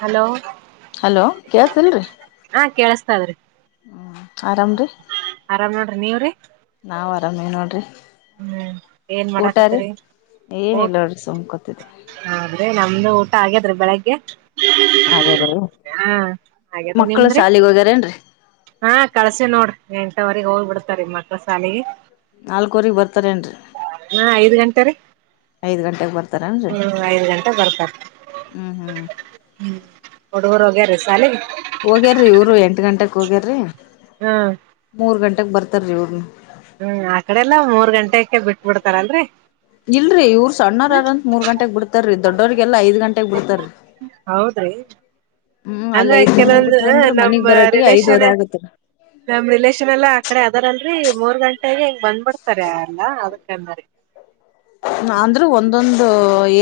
Hello ಕೆಲ್ಸಲ್ರಿ ಕೇಳಿಸ್ತದ್ರಿ ಆರಾಮ್ರೀ ಆರಾಮ್ ನೋಡ್ರಿ ನೀವ್ರೀ ಕಮ್ಮಿ ನೋಡ್ರರಿ ಏನ್ ಊಟಾರಿ ಮಾಡಾಕತ್ತರಿ ಊಟ ಏನಿಲ್ಲ ಸುಮ್ಕೊತಿದ್ದ ಇನ್ನೂ ಊಟ ಆಗ್ಯಾದ್ರೀ ಬೆಳಿಗ್ಗೆ ಹಾಗೇದ್ರೀ ಹಾ ಹಾಗದ ಮಕ್ಳು ನಿಮ್ದ್ರಿ ಸಾಲಿಗೆ ಹೋಗ್ಯಾರೇನ್ರರಿ [inaudible] ಹಾ ಕಳ್ಸಿ ನೋಡ್ರಿ ಎಂಟುವರೆಗೆ ಹೋಗ್ಬಿಡ್ತಾರ ಮಕ್ಕಳ ಶಾಲಿಗೆ ನಾಲ್ಕವರಿಗೆ ಬರ್ ಹಾ ಐದ್ ಗಂಟೆ ರೀ ಐದ್ ಗಂಟೆಗೆ ಬರ್ತಾರೇನ್ರರಿ ಹ್ಮ್ ಐದ್ ಗಂಟೆ ಬರ್ತಾರ ಹ್ಮ್ ಹ್ಮ್ [inaudible] ಹ್ಮ್ ಹುಡುಗರು ಹೋಗ್ಯರೀ ಶಾಲಿಗೆ ಹೋಗ್ಯಾರ್ರಿ ಇವರು ಎಂಟ ಗಂಟಕ್ ಹೋಗ್ಯಾರ್ರಿ ಹಾ ಬರ್ತಾರ ರೀ ಅವ್ರನು ಹ್ಮ್ ಆ ಕಡೆ ಎಲ್ಲಾ ಮೂರ್ ಗಂಟೆ ಇಲ್ರರಿ ಇವ್ರ ಸಣ್ಣಾರಾರಂತ ಮೂರ್ ಗಂಟೆಗ್ ಬಿಡ್ತಾರೀ ದೊಡ್ಡೋಗೆಲ್ಲಾ ಐದ್ ಗಂಟಗ್ ಬಿಡ್ತಾರಿ ಹೌದ್ರಿ ಅಂದ್ರೆ ಕೆಲವೊಂದು ನಮ್ಮ ಬರಟ್ಟಿಗೆ ರಿಲೇಶನ್ ಐದುವರೆ ಆಗತ್ತರಿ [inaudible] ನಮ್ಮ್ ರಿಲೇಶನ್ ಎಲ್ಲಾ ಆ ಕಡೆ ಅದಾರಲ್ರಿ ಮೂರ್ ಗಂಟೆಗೆ ಬಂದ ಬೀಡ್ತರ ಅಲ್ಲ [unintelligible] ಅಂದ್ರೆ ಒಂದೊಂದು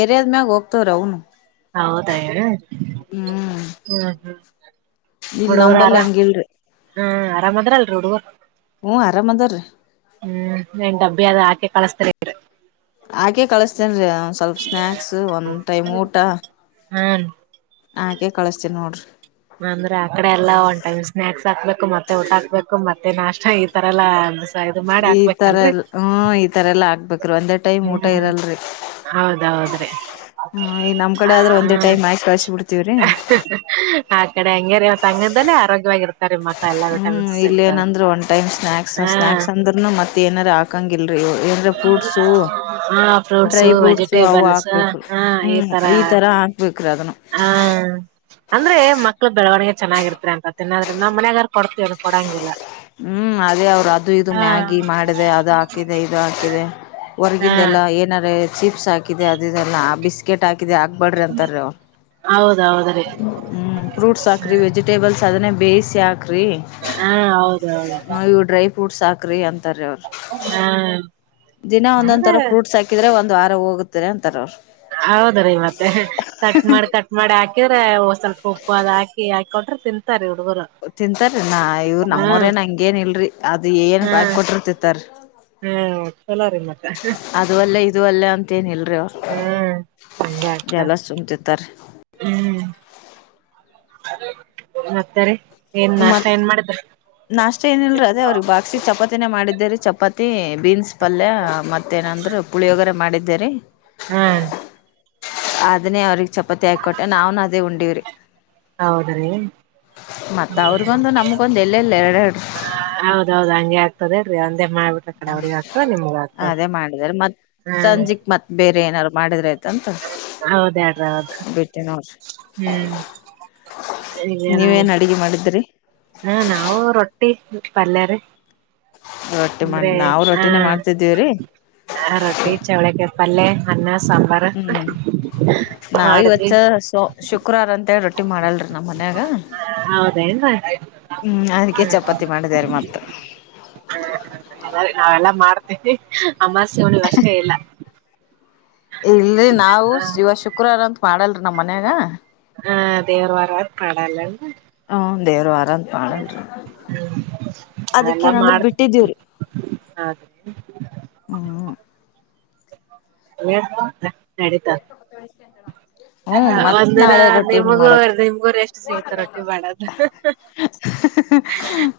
ಏರಿಯಾದ್ಮ್ಯಾಗ ಹೋಗ್ತವ್ರ ಅವನು ಹೌದಾ [unintelligible] ಹ್ಮ್ ಹ್ಮ್ [inaudible] ಇಲ್ಲಿ ನಂಬಳ್ಳಿ ಹಾಗಿಳ್ರಿ ಹ್ಮ್ ಆರಾಮದ್ರಲ್ರಿ ಹುಡುಗ ಹ್ಮ್ ಆರಾಮ ಅದಾರ್ರೀ ಹ್ಮ್ ನೀವು ಡಬ್ಬಿಯಾಗ ಹಾಕಿ ಕಲಿಸ್ತಾರಿ ಹಾಕೆ ಕಳಿಸ್ತೇನ್ರಿ ಒಂದು ಸ್ವಲ್ಪ ಸ್ನಾಯಕ್ಸ್ ಒಂದ್ ಟೈಮ್ ಊಟ ಹಾ ಹಾಕೆ ಕಳಿಸ್ತೇನಿ ನೋಡ್ರಿ ಅಂದ್ರೆ ಆ ಕಡೆ ಎಲ್ಲಾ ಒಂದ್ ಟೈಮ್ ಸ್ನಾಯಾಕ್ಸ್ ಹಾಕ್ಬೇಕು ಮತ್ತೆ ಊಟ ಹಾಕ್ಬೇಕು ಮತ್ತೆ ನಾಷ್ಟ ಈ ತರ ಎಲ್ಲಾ ಇದು ಮಾಡಿ ಈ ತರ ಹಾಕ್ಬೇಕಲ್ರರಿ ಎಲ್ಲ ಹ್ಮ ಈ ತರ ಎಲ್ಲಾ ಆಗ್ಬೇಕ್ರರು ಒಂದ್ ಹ್ಮ್ ಹೌದೌದ್ರಿ ಹ ಹ್ಮ್ ಈ ನಮ್ ಕಡೆ ಆದ್ರೆ ಒಂದೇ ಟೈಮ್ ಆಕಿ ಕಳ್ಸಿ ಬಿಡ್ತೀವ್ರಿ ಆ ಕಡೆ ಹಂಗ್ಯಾರ ತಂಗದ್ದಲ್ಲ. ಆರೋಗ್ಯವಾಗಿ ಇರ್ತಾರೆ ಮ ಹ್ಮ್ ಇಲ್ಲ ಏನಂದ್ರೆ ಒನ್ ಟೈಮ್ ಸ್ನಾಕ್ಸ್ ಹ ಸ್ನಾಯಕ್ಸ್ ಅಂದ್ರರುನು ಮತ್ತೆ ಏನಾರ. ಏಕಾಂಗಿಲ್. ಂದ್ರ ಫ್ರೂಟ್ಸ ಹ ಡ್ರೈ ಫ್ರೂಟ್ಸು ಫ್ರೂಟ್ಸ ಅವು ವೆಜಿಟೇಬಲ್ಸ್ ಹಾಕ್ಬೇಕು ಹ್ಮ ಈ ತರ ಹಾಕ್ಬೇಕು. ಹಾ ಅಂದ್ರೆ ಮಕ್ಳ ಬೆಳವಣಿಗೆ. ಚೆನ್ನಾಗಿರ್ತರಿ ಅಂತ ತಿನ್ನದ್ರೆ ನ ಮಯಗಾರ ಕೊತತಿವಿವದು ಕೊಡಂಗಿಲ್ಲ. ಹ್ಮ್ ಅದೇ ಅವ್ರ ಅದು ಇದು ಹಾ ಮ್ಯಾಗಿ ಮಾಡಿದೆ ಅದು ಹಾಕಿದೆ ಇದು ಹಾಕಿದೆ ಹಾ ಹೊರ್ಗಿಂದ ಎಲ್ಲಾ ಏನಾರ. ಚಿಪ್ಸ್ ಹಾಕಿದೆ ಅದುದೆಲ್ಲಾ ಬಿಸ್ಕೆಟ್ ಹಾಕಿ ಹಬೇಡ್ರಿ ಅಂತಾರ ಅವ್್ಮ ಹೌದೌದ್ರಿ ಫ್ರೂಟ್ಸ್ ಹಾಕ್ರಿ ವೆಜಿಟೇಬಲ್ಸ್ ಅದನ್ನೇ. ಬೇಿಸಿ ಕ್ರಿ. ಹಾ ಹ ಇವುಡ್ರೈ ಕುಡ್ ಸಾಕ್ರೆ ಅಂತ ಹ್ಮ ದಿನ ಒಂದೊಂದ ತರ ಫ್ರಟ್ಸ್ ಹಾಕಿದೆ. ಒಂದು ವಾರ ಹೋಗುತ್ತಾರೆ ಅಂತಾರ ಅವರು. ಹೌದ ರೀ ಮತ್ತೆ ಕಟ್ ಮಾಡಿ ಕಟ್ ಮಾಡಿ ಹಾಕ್ ಹ್ರ ಸ್ವಲ್ಪ ಉಪ್ಪು ಅದು ಹಾಕಿ ಹಾಕಿ ಕೊಟ್ರೆ ತಿಂತಾರೆರು. ತಿಂತಾರ ನಾ ಇವರು ನಮ್ಮವರೇನ ಹಂಗೇನ್ ಇಲ್ರಿ ಅದು ಏನ್ ಹಾ ಹಾಕಕೊಟ್ರಿ ತಿಂತಾರ ಹ್ಮ್ ಚಲೋ ರೀ ಮತ್ತ ಅದವಲ್ಲ ಇದು ಅಲ್ಲ ಅಂತ ಏನಿಲ್ಲ. ಹ್ಮ್ ಆತಾ ಎಲ್ಲ ಸುಮ್ ತಿಂತಾರೀ ಹ್ಮ್ ಮತ್ತಾರೆ. ಮತ್ ನಾಷ್ಟ ಏನಲ್ರ ಅದೇ ಅವ್ರಿಗೆ ಬಾಕ್ಸಿ ಚಪಾತಿನೇ ಮಾಡಿದ್ದೇರಿ. ಚಪಾತಿ ಬೀನ್ಸ್ ಪಲ್ಯ ಮತ್ತೇಏನಂದ್ರರು ಪುಳಿ ಒಗರ ಮಾಡಿದ್ದೇರಿ. ಹ್ಮ್ ಅದನೇ ಅವ್ರಗ್ ಚಪ್ಪ ತ್ತ ಆಾಕೊಟ್ಟೆ ನಾವ್ನ್ ಅದೇ ಉಂಡಿವ್ರಿ ಹೌದ್ರಿ ಮತ್ತ ಅವ್ರಗೊಂದು ನಮಗೊಂದು ಎಲ್ಲೆಲ್ಲ ಎರಡೆರಡು. ಹೌದೌದ್ ಹಂಗೆ ಆಗ್ತದೇಳ್ರಿ ಒಂದೇ ಮಾಡ್ಬಿಟ್ರ ಕಡೆ ಹ್ಮ್ ಅವ್ರಗ್ ಆಗ್ತದ ನಿಮ್ಗ ಆಗ್ತದ ಅದೇ ಮಾಡಿದಿದ್ದಾರೆ ಮತ್ತ್ ಹಾ ಸಂಜಿಕ್ ಮತ್ತ್ ಬೇರೆ ಏನಾರರು. ಮಾಡಿದ್ರ ಆಯತ್ ಅಂತ. ಹೌದ್ಯಾಡ್ರಿ ಹೌದು ಬಿೇಟ್ಟಿ ನೋಡ್ರಿ ಹ್ಮ್ ನೀವೇನ್ ಅಡಗೆ ಮಾಡಿದ್ರಿ. ಹಾ ನಾವು ರೊಟ್ಟಿ ಪಲ್ಯಾರಿ ರೊಟ್ಟಿ ಮಾಡ ಅಂದ್ರೆ ನಾವು ಹ ರೊಟ್ಟಿನೇ ಮಾಡ್ತಿದ್ದೀವ್ರಿ ಆ ರೊಟ್ಟಿ ಚೌಳಿಗೆ ಪಲ್ಲೆ ಅನ್ನ ಸ್ ಹ್ಮ್ ನಾವ ಇವತ್ತ ಮಾಡಿದ್ವಿ ಸ ಶುಕ್ರವಾರ ಅಂತ ಹೇಳ ಟ್ಟಿ ಮಾಡಲ್ರಿ ನಮ್ಮ್ ಮನ್ಯಾಗ ಹೌದೇನ್ರಿ ಹ್ಮ್ ಅದಕ್ಕೆ ಹ್ಮ್ ಚಪಾತಿ ಮಾಡಿದಾರ ಮತ್ತ [unintelligible] ಅಮಾಸ್ಯೆ ಉಣಿವ್ ಅಷ್ಟೇ ಇಲ್ಲ ಇಲ್ರರಿ ನಾವು ಹ ಶಿವ ಶುಕ್ರವಾರ ಅಂತ ಮಾಡಾಲ್ರಿ ನಮ್ಮ್ ಮನ್ಯಾಗ ಆ ದೇವ್ರವಾಗ್ ಪಾಡಲ್ ಏನ್ರಿ ಹ್ಮ ದೇವ್ರ ಅದಕ್ಕೇಏನಂದ್ರ ಬಿಟ್ಟಿದೀವ್ರಿ ಹಾಗೆ ಹ ಎ ನಡತ ಹ್ಮ್ ಮತ್ ಒಂದಿನ ನಾಳೆ ರೊಟ್ಟಿನ ನಿಮಗೂ ಮಾಡದ ನಿಮ್ಗೂರು ಎಷ್ಟು ಸಿಗತ ರೊಟ್ಟಿ ಮಾಡದು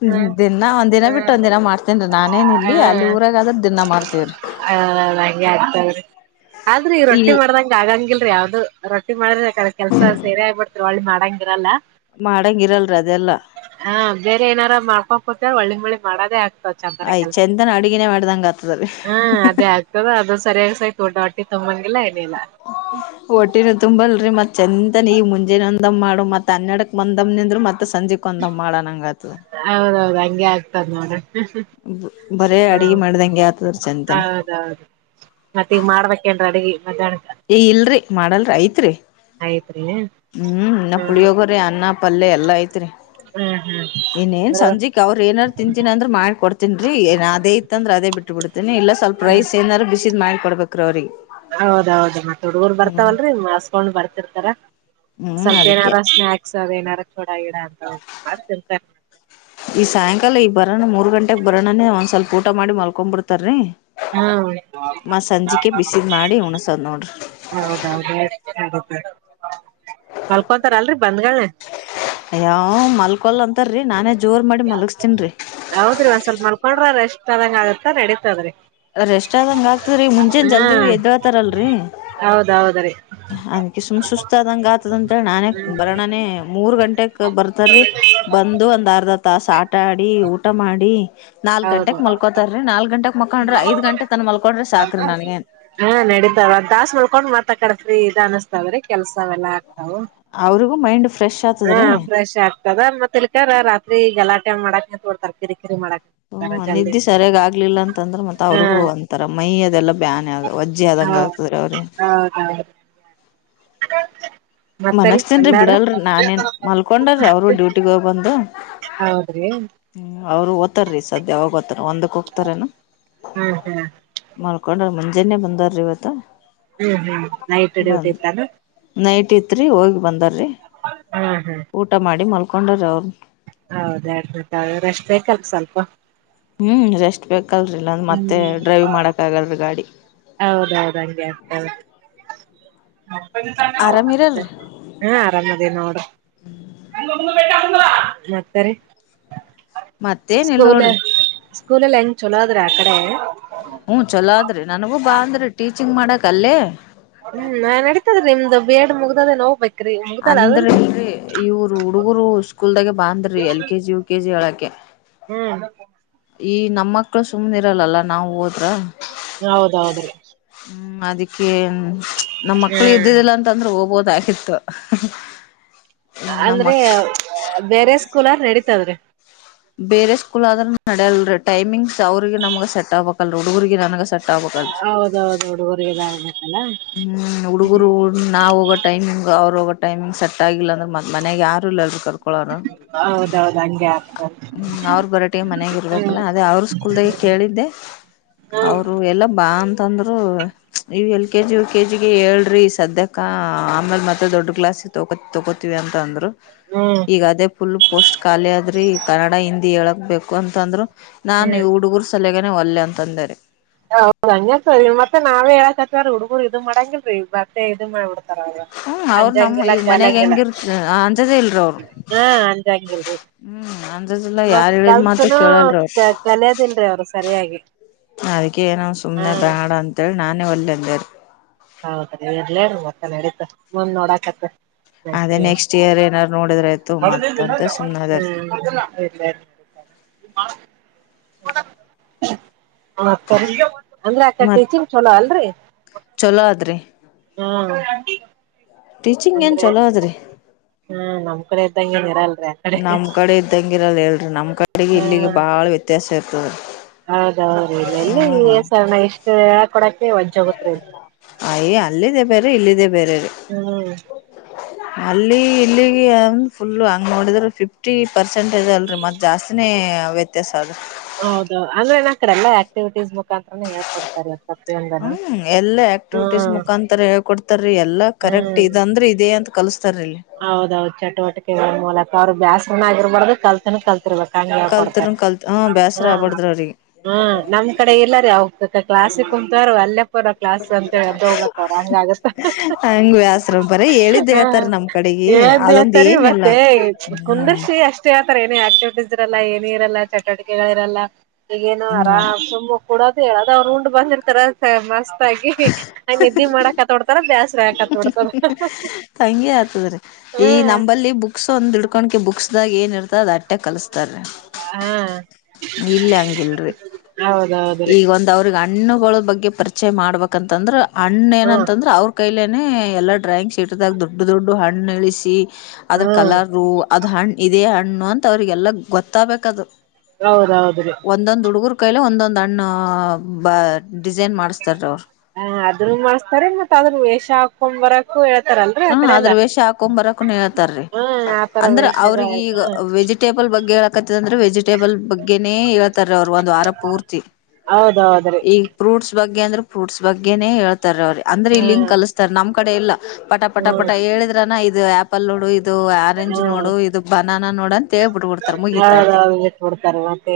ಹ ದಿನ ಒಂದ್ ದಿನ ಬಿಟ್ಟು ಹ್ಮ ಒಂದ್ ದಿನ ಮಾಡ್ತೇನ್ರಿ ನಾನೇನ್ ಇಲ್ಲಿ ಅಲ್ಲಿ ಊರಾಗ ಆದ್ರ ದಿನ ಮಾಡ್ತೇವ್ರಿ ಹ ಹಂಗೆ ಆಗ್ತವ್ರಿ ಆದ್ರೆ ಈ ರೊಟ್ಟಿ ಮಾಡ್ದಂಗ ಆಗಂಗಿಲ್ಲ ಯಾವ್ದ ರಟ್ಟಿ ಮಾಡಿದ್ರೆ ಯಕ್ರ ಕೆಲ್ಸ ಸೇರಿ ಆಗ್ಬಡ್ತರಿ ಒಳ್ಳಿ ಮಾಡಾಂಗಿರಲ್ಲ ಮಾಡಂಗ ಇರಲ್ರಿ ಅದೆಲ್ಲಾ ಹ ಬೇರೆ ಏನಾರ ಮಾಡ್ಕೋಕೋತಾರ ಒಳ್ಳೆ ಮಾಡದೇ ಆದ್ ಆಯ್ ಚಂದನ ಅಡುಗಿನೇ ಮಾಡ್ದಂಗ ಆತದರಿ ದಾಟಿ ತಮ್ಮ ಒಟ್ಟಿನ ತುಂಬಲ್ರಿ ಮತ್ತ ಚಂದ ನೀವು ಮುಂಜೆಂದಮ್ಮ ಮಾಡ ಮತ್ ಅನ್ನಡಕ್ ಬಂದಮ್ಮನಂದರು ಮತ್ತ ಹೌದೌದು ಹಂಗೆ ಆಗ್ತದ ನೋಡ್ರ ಬರೇ ಹಾ ಅಡಗೆ ಮಾಡ್ದಂಗೆ ಆತದ್ರ ಚಂತನ ಹೌದೌದು ಮತ್ತ ಈಗ ಮಾಡ್ಬೇಕೇನ್ರಿ ಅಡಗೆ ಅದ್ದಾಡದ್ ಏ ಇಲ್ರಿ ಮಾಡಲ್ರಿ ಐತ್ರಿ ಆಯ್ತ್ರಿ ಹ್ಮ್ ಇನ್ನ ಹ್ಮ ಪುಳಿಯೋಗ್ರಿ ಅನ್ನ ಪಲ್ಯೆ ಎಲ್ಲಾ ಐತ್ರಿ ಹ್ಮ್ ಹ್ಮ್ ಇನ್ನೇನ್ ಬರುವ ಸಂಜೆಕ್ ಅವ್ರ ಏನಾರು ತಿಂತೀನಿ ಅಂದ್ರ ಮಾಡಿಕ ಕೊಡ್ತೇನ್ ರೀ ಏ ಅದೇ ಇತ್ ಅಂದ್ರ ಅದೇ ಬಿಟ್ಟ ಬಿಡ್ತೀನಿ ಇಲ್ಲ ಸ್ವಲ್ಪ ಹ್ಮ ರೈಸ್ ಏನಾರು ಬಿಸಿದ್ ಮಾಡ್ ಕೊಡ್ಬೇಕ್ ರಿ ಅವ್ರೀ ಹೌದೌದು ಮತ್ ಹುಡುಗರ್ ಬರ್ತಾವಲ್ರರಿ ಮಸ್ಕೊಂಡ್ ಬರ್ತಿರ್ತಾರ ಹ್ಮ್ ಸ್ವಲ್ಪ ಅದಕ್ಕೆ ಏನಾರ ಸ್ನ್ಯಕ್ ಅದ ಏನಾರ ತೋಡ ಗಿಡ ಅಂತ ಮಾಡ್ ತಿತಾರೆ ಮತ್ತೆ ಈ ಸಾಯಂಕಾಲ ಈ ಬರೋಣ ಮೂರ್ ಗಂಟೆಗೆ ಬೋಣನೆ ಒಂದ್ ಸ್ವಲ್ಪ ಊಟ ಮಾಡಿ ಮಲ್ಕೊ ಬಿಡ್ ತ್ತರ್ರೀ ಹಾ ಬಿಸಿದ್ ಮಾಡಿ ಉಣಸದ್ ನೋಡ್ರಿ ಹೌದೌ ಮಲಕೂತಾರ ಅಲ್ರಿ ಬಂದ್ಗಳೆ ಯಯಾವ ಮಲ್ಕೊಲ್ ಅಂತರೀ ನಾನೇ ಜೋರ್ ಮಾಡಿ ಮಲಗಸ್ತೇನ್ರಿ ಹೌದ್ರಿ ಒಂದ್ ಸ್ವಲ್ಪ ಮಲ್ಕೊಂಡ್ರ ರೇಷ್ಟ್ ಅದಂಗ ಆಗತ್ತ ನಡೀತಾದ್ರೀ ರೆಸ್ಟ್ ಆದಂಗ ಆಗ್ತ್ರರಿ ಮುಂಜನ್ ಹಾ ಜಲ್ದಿ ಎದ್ತಾರಲ್ರಿ ಹೌದೌದ್ರಿ ಅನ್ಕಿ ಸುಮ್ ಸುಸ್ತ ಆದಂಗ ಆತದಂತೇಳಿ ನಾನೇ ಹ್ಮ್ ಬರೋಣನೆ ಮೂರ್ ಗಂಟೆಕ್ ಬರ್ತಾರಿ ಬಂದು ಒಂದ್ ಅರ್ಧ ಹತ್ ತಾಸ ಆಟಾಡಿ ಊಟ ಮಾಡಿ ನಾಲ್ಕ ಹೌದು ಗಂಟೆಗೆ ಮಲ್ಕೋತಾರ ರೀ ನಾಲ್ ಗಂಟೆಗೆ ನನಗೆ ಹಾ ನಡೀತಾರ ತಾಸ್ ಮಾಲಕೂಂಡು ಮತ್ತ ಕಡ್ರಿ ಇದ ಅನಿಸ್ತದ್ರೆ ಕೆಲ್ಸಾವ ಎಲ್ಲ ಹ ಅವ್ರಿಗೂ ಮೈಂಡ್ ಫ್ರೆಶ್ ಆತದ್ರೀ ಹ ಫ್ರೆಶ್ ಆಗ್ತದ ಮತ್ತೆ ಇಕ ರಾತ್ರಿ ಗಲಾ ಮಾಡಕ ತೋಡ್ತಾರೆ ಕರಿ ಕರಿ ಮಾಡಕ ಹ್ಮ ನಿದ್ದಿ ಸರಿಯಾಗ ಆಗ್ಲಿಲ್ಲಂತ ಅಂದ್ರ ಮತ್ತ ಹಾ ಅವರಿಗೂ ಒಂತರ ಮೈಯ ಅದೆಲ್ಲ ವಜ್ಜ ಆದಂಗ ಹೌ ಆಗ್ತದ್ರ ಅವ್ರಿಗೆ ಹೌದೌದು [unintelligible] ಮತ್ತರಿ ಮನ್ಸ್ತನಿರ ಅಣ್ಣಾರು ಬಿಡಲ್ರರಿ ನಾನೇನ್ ಮಲ್ಕೊಂಡ್ರಿ ಅವ್ರು ಡ್ಯೂಟಿಗ್ ಹೋಗ್ ಬಂದು ಹೌದ್ರಿ ಹ್ಮ್ ಅವ್ರು ಓತ್ತತ್ರರಿ ಸದ್ಯಾಗ ಒಂದಕ ಹೂತರ ಏನ ಹ್ಮ್ ಹ್ಮ್ ಕಕೊಂಡ್ರ ಮಂಜಾನೆೇ ಬಂದಾರ ಇವತ್ ಹ್ಮ್ ಹ್ಮ್ ನೈಟ್ ಡ್ಯೂಟಿ ಇತ್ತಾನ ರಿ ಹೋಗ ಬಾಂದರ ರ ಹ್ಮ್ ಹ್ಮ್ ಊಟ ಮಾಡಿ ಮಲ್ ಕೊಂಡರೆ ಅವ್ರು ಹೌದ ಹೇಳರೀ ರೇಷ್ಟ್ ಬೇಕಲ್ ಸ್ವಲ್ಪ ಹ್ಮ್ ರೆಸ್ ಬಕ್ ಹ್ಮ್ ಗಾಡಿ ಹೌದೌದ ಹಂಗೆ ಆಗ್ತೌದು ಆರಾಮ್ ಮತ್ತೆ ಇರಲ್ರಿ ಹಾ ಆರಾಮದೇ ನೋಡ್ರಿ ಮತ್ತಾರೀ ಮತ್ತೇನ್ ಇಲ್ ಸ್ಕೂಲ್ ನೋಡ್ರಿ ಸ್ಕೂಲ್ಲ್ಲ ಎಂಗ್ ಚೊಲೋ. ತ್ರೀ ಅಕಡ. ಚಿಂಗ್ ಮಾಡಕ್ ಅಲ್ಲೇ. ಹ್ಮ್ ನಾ್ ನಡಿತತದ್ರೀ ನಿಮ್ದ್ ಬೇಡ್ ಮುಗ್ದದೆ ನೋೋಗ್ಬೇಕು. ಅಂದ್ರಲ್ರಿ ಇವರು ಹುಡುಗುರು ಸ್ಕೂಲ್ದಾಗೆ ಬಾಂದ್ರಿ ಎಲ್ ಕೆಜಿ ಯು ಕೆಜಿ ಹೇಳಕೆ. ಕೆ. ಹ್ಮ್ ಈ ನಮ್ಮ ಮಕ್ಳು ಸುಮ್ಮ್ನೆ ಇರಲ್ಲಲ್ಲ ನಾವು ಹೋದ್ರ. ಹೌದೌದ್ರಿ ಹ್ಮ ಅದಕ್ಕೆ. ನಮ್ಮ್ಕ್ಳ ಹ್ಮ್ ಇದ್ದುದಿಲ್ಲ ಅಂದ್ರೆ ಹೋಗಬದು. ಅದಾಗಿತ್ತುು. [unintelligible] ಅಂದ್ರೆ ಬೇರೆ ಕುಲಾರ್ ನಡೀತದ್ರೀ ಬೇರೆ ಸ್ಕೂಲ್ ಆದ್ರ ನಡ್ಯಲ್ರೀ ಟೈಮಿಂಗ್ಸ್ ಅವ್ರಿಗೆ ನಮಗ ಸಟ್ ಆಗ್ಬೇಕಲ್ರೀ ಹುಡುಗರ್ರಿಗೆ ನನ್ಗ ಸೆಟ್ ಾದ್ರ ಹೌದೌದು ಹುಡುಗರಿಗೆ ಇದಾಗಬೇಕಲ್ಲ ಹ್ಮ್ ಹುಡುಗರು ನಾ ಹೋಗ ಟೈಮಂಗ್ ಅವ್ರೋಗೋ ಟೈಮಿಂಗ್ ಸೆಟ್ ಆಗಿಲ್ಲ ಅಂದ್ರ ಮನೆಾಗ ಯಾರ ಇಲ್ಲರು. ಹೌದೌದು ಹಂಗೆ ಆಗ್ತದೆ. ಹ್ಮ ಅವ್ರ ಬರಟಿಗೆ ಮನೆಗ್ ಹ್ಮ್ ಇರ್ಬೇಕಲ್ಲ ಅದೇ ಅವರು ಸ್ಕೂಲ್ದಾಗ ಕೇಳಿದ್ದೆ ಹ್ಮ್ ಅವರು ಎಲ್ಲ ಬಾ ಅಂತಂದ್ರ ಇವ L K G U K ಜಿಿಗೆ ಏ್ರಿ ಸದ್ಯಕ್ಕ ಆಮೇಲೆ ಮತ್ತೆ ದೊಡ್ ಗ್ಲಾಸ್ಿಗೆ ತೋ ತಗೋತೀವಿ ಅಂತ ಅಂದ್ರರು. ಹ್ಮ್ ಈಗ ಅದೇ ಫುಲ್ ಪೋಸ್ಟ್ ಖಾಲಿ ಆದ್ರೆ. ಹಿಂದಿ ಹೇಳಕ್ಬೇಕು ಅಂತಂದ್ರರು. ನಾನು ಇ ಹ್ಮ್ ನೀವು ಹುಡುಗೂರು ಸಲ ಒಲ್ಲೆ ಅಂತ ಅಂದೇ ರಿ ಹೌದಂಗತ ಮತ್ತೆ ನಾವೇ ಹೇಳಕತಾರ ಹುಡಗುರು ಇದು ಮಾಡಂಗಿಲರಿ ಬತ್ತ ಇದ ಮಾಡ್. ಹ್ಮ್ ಅವರು ನಮ ಈ ಮನೆಗ ಹೆಂಗ ಅಂಜದೇ ಇಲ ಅವರು ಹಾ ಅಂಜಂಗಿಲ್ರಿ ಹ್ಮ್. ಮತ್ ಯಾರು ಹೇಳಿದ ಮಾತು ಕಲ್ತನು ಕೇಳಲ ಅವರು ಕಲಿಯೋದಿಲ್ರಿ ಅವ್ರು ಸರಿಯಾಗಿ ಅದಕ್ಕೆ ಏನ ಹಾ ಸುಮ್ನೆ ಬೇಡ ಅಂತ ಹೇಳಿ ನಾನೇ. ತಡರಿ. ಹೌದ ರೀ ಇರ್ಲೇ ಮತ್ತ ನಡೀತ ಮುಂದ ನೋಡಾಕತ. ಅದೇ ನೆಕ್ಸ್ಟ್ ಇಯರ್ ಏನಾದಾರರು ನೋಡಿದರ ಆಯ್ತು ಮತ್ತ ಹ್ಮ್ ಅಂತ ಸುಮ್ನ ಆದೇ ರಿ ಹ ಅಂದ್ರೆ ಅಕ್ಕಡಿ ಮತ್ ಟೀಚಿಂಗ್ ಚಲೋ ಅಲ್ರಿ. ಚಲೋ ಆದ್ರಿ ಹಾ ಟೀಚಿಂಗ್ ಏನ ಚಲೋ ಆದ್ರಿ. ತಂಗಿ ಇರಲ ನಮ ಕಡೆ ಇದ್ದಂಗ ಇರಲ್ಲ ಹೇಳ ನಮ ಕಡೆಗೆ ಇಲ್ಲಿಗೆ ಬಾಳ ವ್ಯತ್ಯಾಸ ಇರುತ್ತೆ ಹ ಹೌದ ಹೌದ ರಿ ಇಲ್ಲಿ ಎಲ್ಲಿ ಸಣ ಇಷ್ಟು ಕೊಡಕ ಅಂತ ಹೇಳದಲ್ಲ ಅಯ ಅಲ್ಲಿದೆ ಬೇರೆ ಇಲ್ಲಿದೆ ಬೇರೆ ರೀ ಹ್ಮ್ ಅಲ್ಲಿ ಇಲ್ಲಿಗೆ ಫುಲ ಹಂಗ ನೋಡಿದರ ಫಿಫ್ಟಿ ಪರ್ಸೆಂಟ್ ಅಲ್ರಿ ಮತ ಜಾಸ್ತಿನೇ ವ್ಯತ್ಯಾಸ ಅದ ರಿ ಹೌದ ಅಂದ್ರೆ ಏನ ಕಡೆಲ್ಲ ಆಕ್ಟಿವಿಟೀಸ್ ಮ ಹ್ಮ ಎಲ್ಲಾ ಆಕ್ಟಿವಿಟೀಸ್ ಹ್ಮ್ ಮುಖಾಂತರ ಹೇಳಿ ಕೊಡತಾರ ರಿ ಎಲ್ಲಾ ಕರೆಕ್ಟ್ ಇದು ಅಂದ್ರ ಇದೇ ಅಂತ ಕಲ್ಸ್ತ ಹೌದ ಹೌದು ಚಟುವಟಿಕೆಗಳ ಮೂಲಕ ಬ್ಯಾಸರ ನಗ ಇರಬಾಡದು ಕಲ್ತಿನು ಕಲ ರ್ಬೇಕಂಗ ಕೊಡ್ತಾರ ಕಲ್ತರ್ನ್ ಕಲ್ತ್ ಹ ಬೇಸರ ಆಗ್ಬಾರ್ದ್ರ ಅವ್ರಿಗೆ ಹ ನಮ ಕಡೆ ಇಲ್ಲ ರಿ ಅವ ಕ್ಲಾಸ್ ಕುಂತಾರ ಅಲ್ಲೆ ಪರ ಕ್ಲಾಸ್ ಅಂತ ಹೇಳ್ದ ಎದ್ದು ಹೋಗಬೇಕು ಅವರು ಹಂಗ ಆಗತ್ತ ಹಂಗ ಬ್ಯಾಸ್ರ ಬರೀ ಹೇಳಿದ್ದ ಹೇಳ್ತಾರ ನಮ್ ಕಡೆಗಿ ಅದೊಂದ ದೇತರಿ ಏನಿಲ್ಲ ಮತ್ತೇ ಹ್ಮ್ ಕುಂದರ್ಸಿ ಅಷ್ಟೇ ಅಂತರ ಏನು ಆಕ್ಟಿವಿಟೀಸ್ ಇರಲ್ಲ ಏನು ಇರಲ್ಲ ಚಟುವಿಕೆಗಳು ಇರಲಿ ಈಗ ಏನು ಹ್ಮ ಆರಾಮ ಸುಮ್ಮ ಕೊಡೋದು ಹೇಳದ ಅವರು ಉಂಡ್ ಬಂದ ಇರತಾರ ಮಸ್ತ್ ನಿದ್ದಿ ಮಾಡಕ ಹತ್ತ ಬಿಡತಾರ ಜಾಸ್ತಿ ಕತ್ತು ಕೊಡತರ ಈಗ ಹಂಗೆ ಆತದ ರಿ ಈ ನಂಬಲ್ಲಿ ಬುಕ್ಸ್ ಒಂದ ಹಿಡಕೊಂಡಕೀ ಬುಕ್ಸ್ ಇದಾಗ ಏನಿರ್ತೋ ಅದು ಅಟ್ಟೆ ಕಲಿಸಸ್ತಾರ ಹ್ಮ್ ಇಲ್ಲ ಹಂಗಿಲ್ರಿ ಹೌದೌದ್ರಿ ಈಗ ಒಂದ ಅವ್ರಿಗ ಹಣ್ಣುಗಳ ಬಗ್ಗೆ ಪರಿಚಯ ಮಾಡ್ಬೇಕಂತಂದ್ರೆ ಅಣ್ಣ ಹ್ಮ್ ಏನಂತಂದ್ರ ಅವ್ರ ಕೈಲ ಏ ನೆ ಎಲ್ಲಾ ಡ್ರಾಯಿಂಗ್ ಶೀಟ್ದಾಗ ದೊಡ್ಡ ದೊಡ್ಡ ಹಣ್ಣ ಇಳಿಸಿ ಅದ್ರ ಹ್ಮ್ ಕಲರ್ ಅದ್ ಹಣ್ಣ ಇದೇ ಹಣ್ಣ ಹಣ್ಣು ಅಂತ ಅವ್ರಿಗೆಲ್ಲ ಗೊತ್ತಾಗಬೇಕದು ಹೌದೌದ್ರಿ ಕೈಲ ಒಂದೊಂದು ಅಣ್ಣ ಬ ಡಿಸೈನ್ ಮಾಡಸ್ತಾರ ಅವ್ರು ಹ ಅದ್ರೂ ಮಾಡಸ್ತಾರೆ ಮತ್ತತ್ ಅದ್ರ ವೇಷ ಹಾಕೊ್ ಬರ ಹ ಹ ಅದ್ರ ವೇಷ ಹಾಕೊ್ ಬರಕ ಹೇಳ್ತಾರೀ ಹ್ಮ್ ಆತರ ಅಂದ್ರ ಅವ್ರಗ ಈಗ ವೇಷಗಳೆಲ್ಲ ವೆಜಿಟೇಬಲ್ ಬಗ್ಗೆ ಹೇಳಕತ್ತದಂದ್ರೆ ವೆಜಿಟೇಬಲ್ ಬಗ್ಗೆನೇ ಹೇಳ್ತಾರೀ ಅವ್ರ ಒಂದ್ ವಾರ ಪೂರ್ತಿ ಹೌದೌದ್ರಿ ಈಗ ಪ್ರ್ರೂಟ್ಸ್ ಬಗ್ಗೆ ಅಂದ್ರೆಫ್ರೂಟ್ಸ್ ಬಗ್ಗೆನೇ ಹೇಳ ಅವರು ಅಂದ್ರೆ ಇಲ್ಲಿಂಗ ಹ್ಮ್ ಕಲಸ್ತಾರೆ ನಮ ಕಡೆೆಯಲ್ಲ ಪಟ ಪಟ ಪಟ ಹ್ಮ್ ಹೇಳಿದ್ರಾನ ಇದು ಇದು ಆ್ಯಪ್ ಅಲ್ಲೋಡು ಇದು ಇದು ಆರೆಂಜ್ ಹ್ಮ್ ನೋಡು ಇದು ಬನಾನಾ ನೋಡು ಅಂತ ಹೇಳ್ಬಿಟ್ಬಿಡ್ತಾರೆ ಮುಗತಾಟೆ ಹೌದೌದು ಬಿಟ್ಟ ಬಿಡ್ತಾರ ಮತ್ತೆ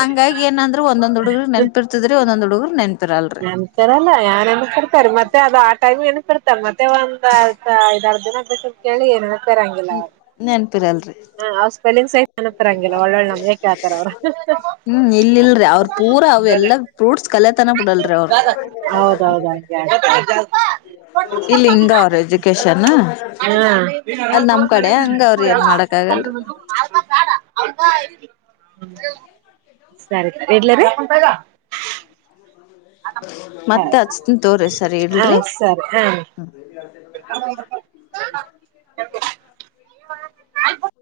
ಹಂಗಾಗಿ ಏನಂದ್ರರು ಒಂದೊಂದ್ ಹುಡುಗರು ನೆನ್ಪ ಅಂದ್ರೆ ಒಂದೊಂದು ಹಡುಗರು ನೆ ನೆನ್ಂತರಲ್ಲ ಯಏನ್ ನ್ ಕಡ್ತಾರೆ ಮತ್ತೆ ಅದು ಆ ಟೈಮ್ ಏನ್ ಕತಾರೆ ತಮ್ಮ ಮತ್ತೇ ಒಂದ ಐದಾರ್ ದಿನ ದಿನ ಬಿಸಲು ಕೇಳಿ ಏ ಹಂಗಿಲ್ಲ ನೆನ್ಪಿರಲ್ರಿ ಅವ ಸ್ಪೆಲಿಂಗ್ ಸಹ ಅತಾರಂಗಿಲ್ಲ ಒಳ್ಳೊಳ್ಳೆ ನಂಬಕ್ಕೆ ಆತಾರ ಅವ್ರ ಹ್ಮ್ ಇಲ್ ಇಲ್ರಿ ಅವ್ರ ಪೂರಾ ಅವೆಲ್ಲಾ ಫ್ರೂಟ್ಸ್ ಕಲೆತನ ಬಿಡಲ್ರಿ ಅವ್ರು ಹೌದೌದ ಹಂಗೆ ಇಲ್ಲಿ ಹಿಂಗ ಅವ್ರ ಎಜುಕೇಶನ್ ಹ್ಮ್ಮ್ಮ್ [inaudible] ಅಲ್ಲಿ ನಮ್ ಕಡೆ ಹಂಗ ಅವ್ರ ಏನ್ ಮಾಡಕ್ ಆಗಲ್ರಿ ಹ್ಮ ಸರಿ ಸರಿ ಇಡ್ಲಿ ರಿ ಮತ್ತೆ ಹಚ್ತೆನಿ ತೋ್ರಿ ಸರಿ ಇಲ್ರಿರಿ ಹ ಹೌ [inaudible]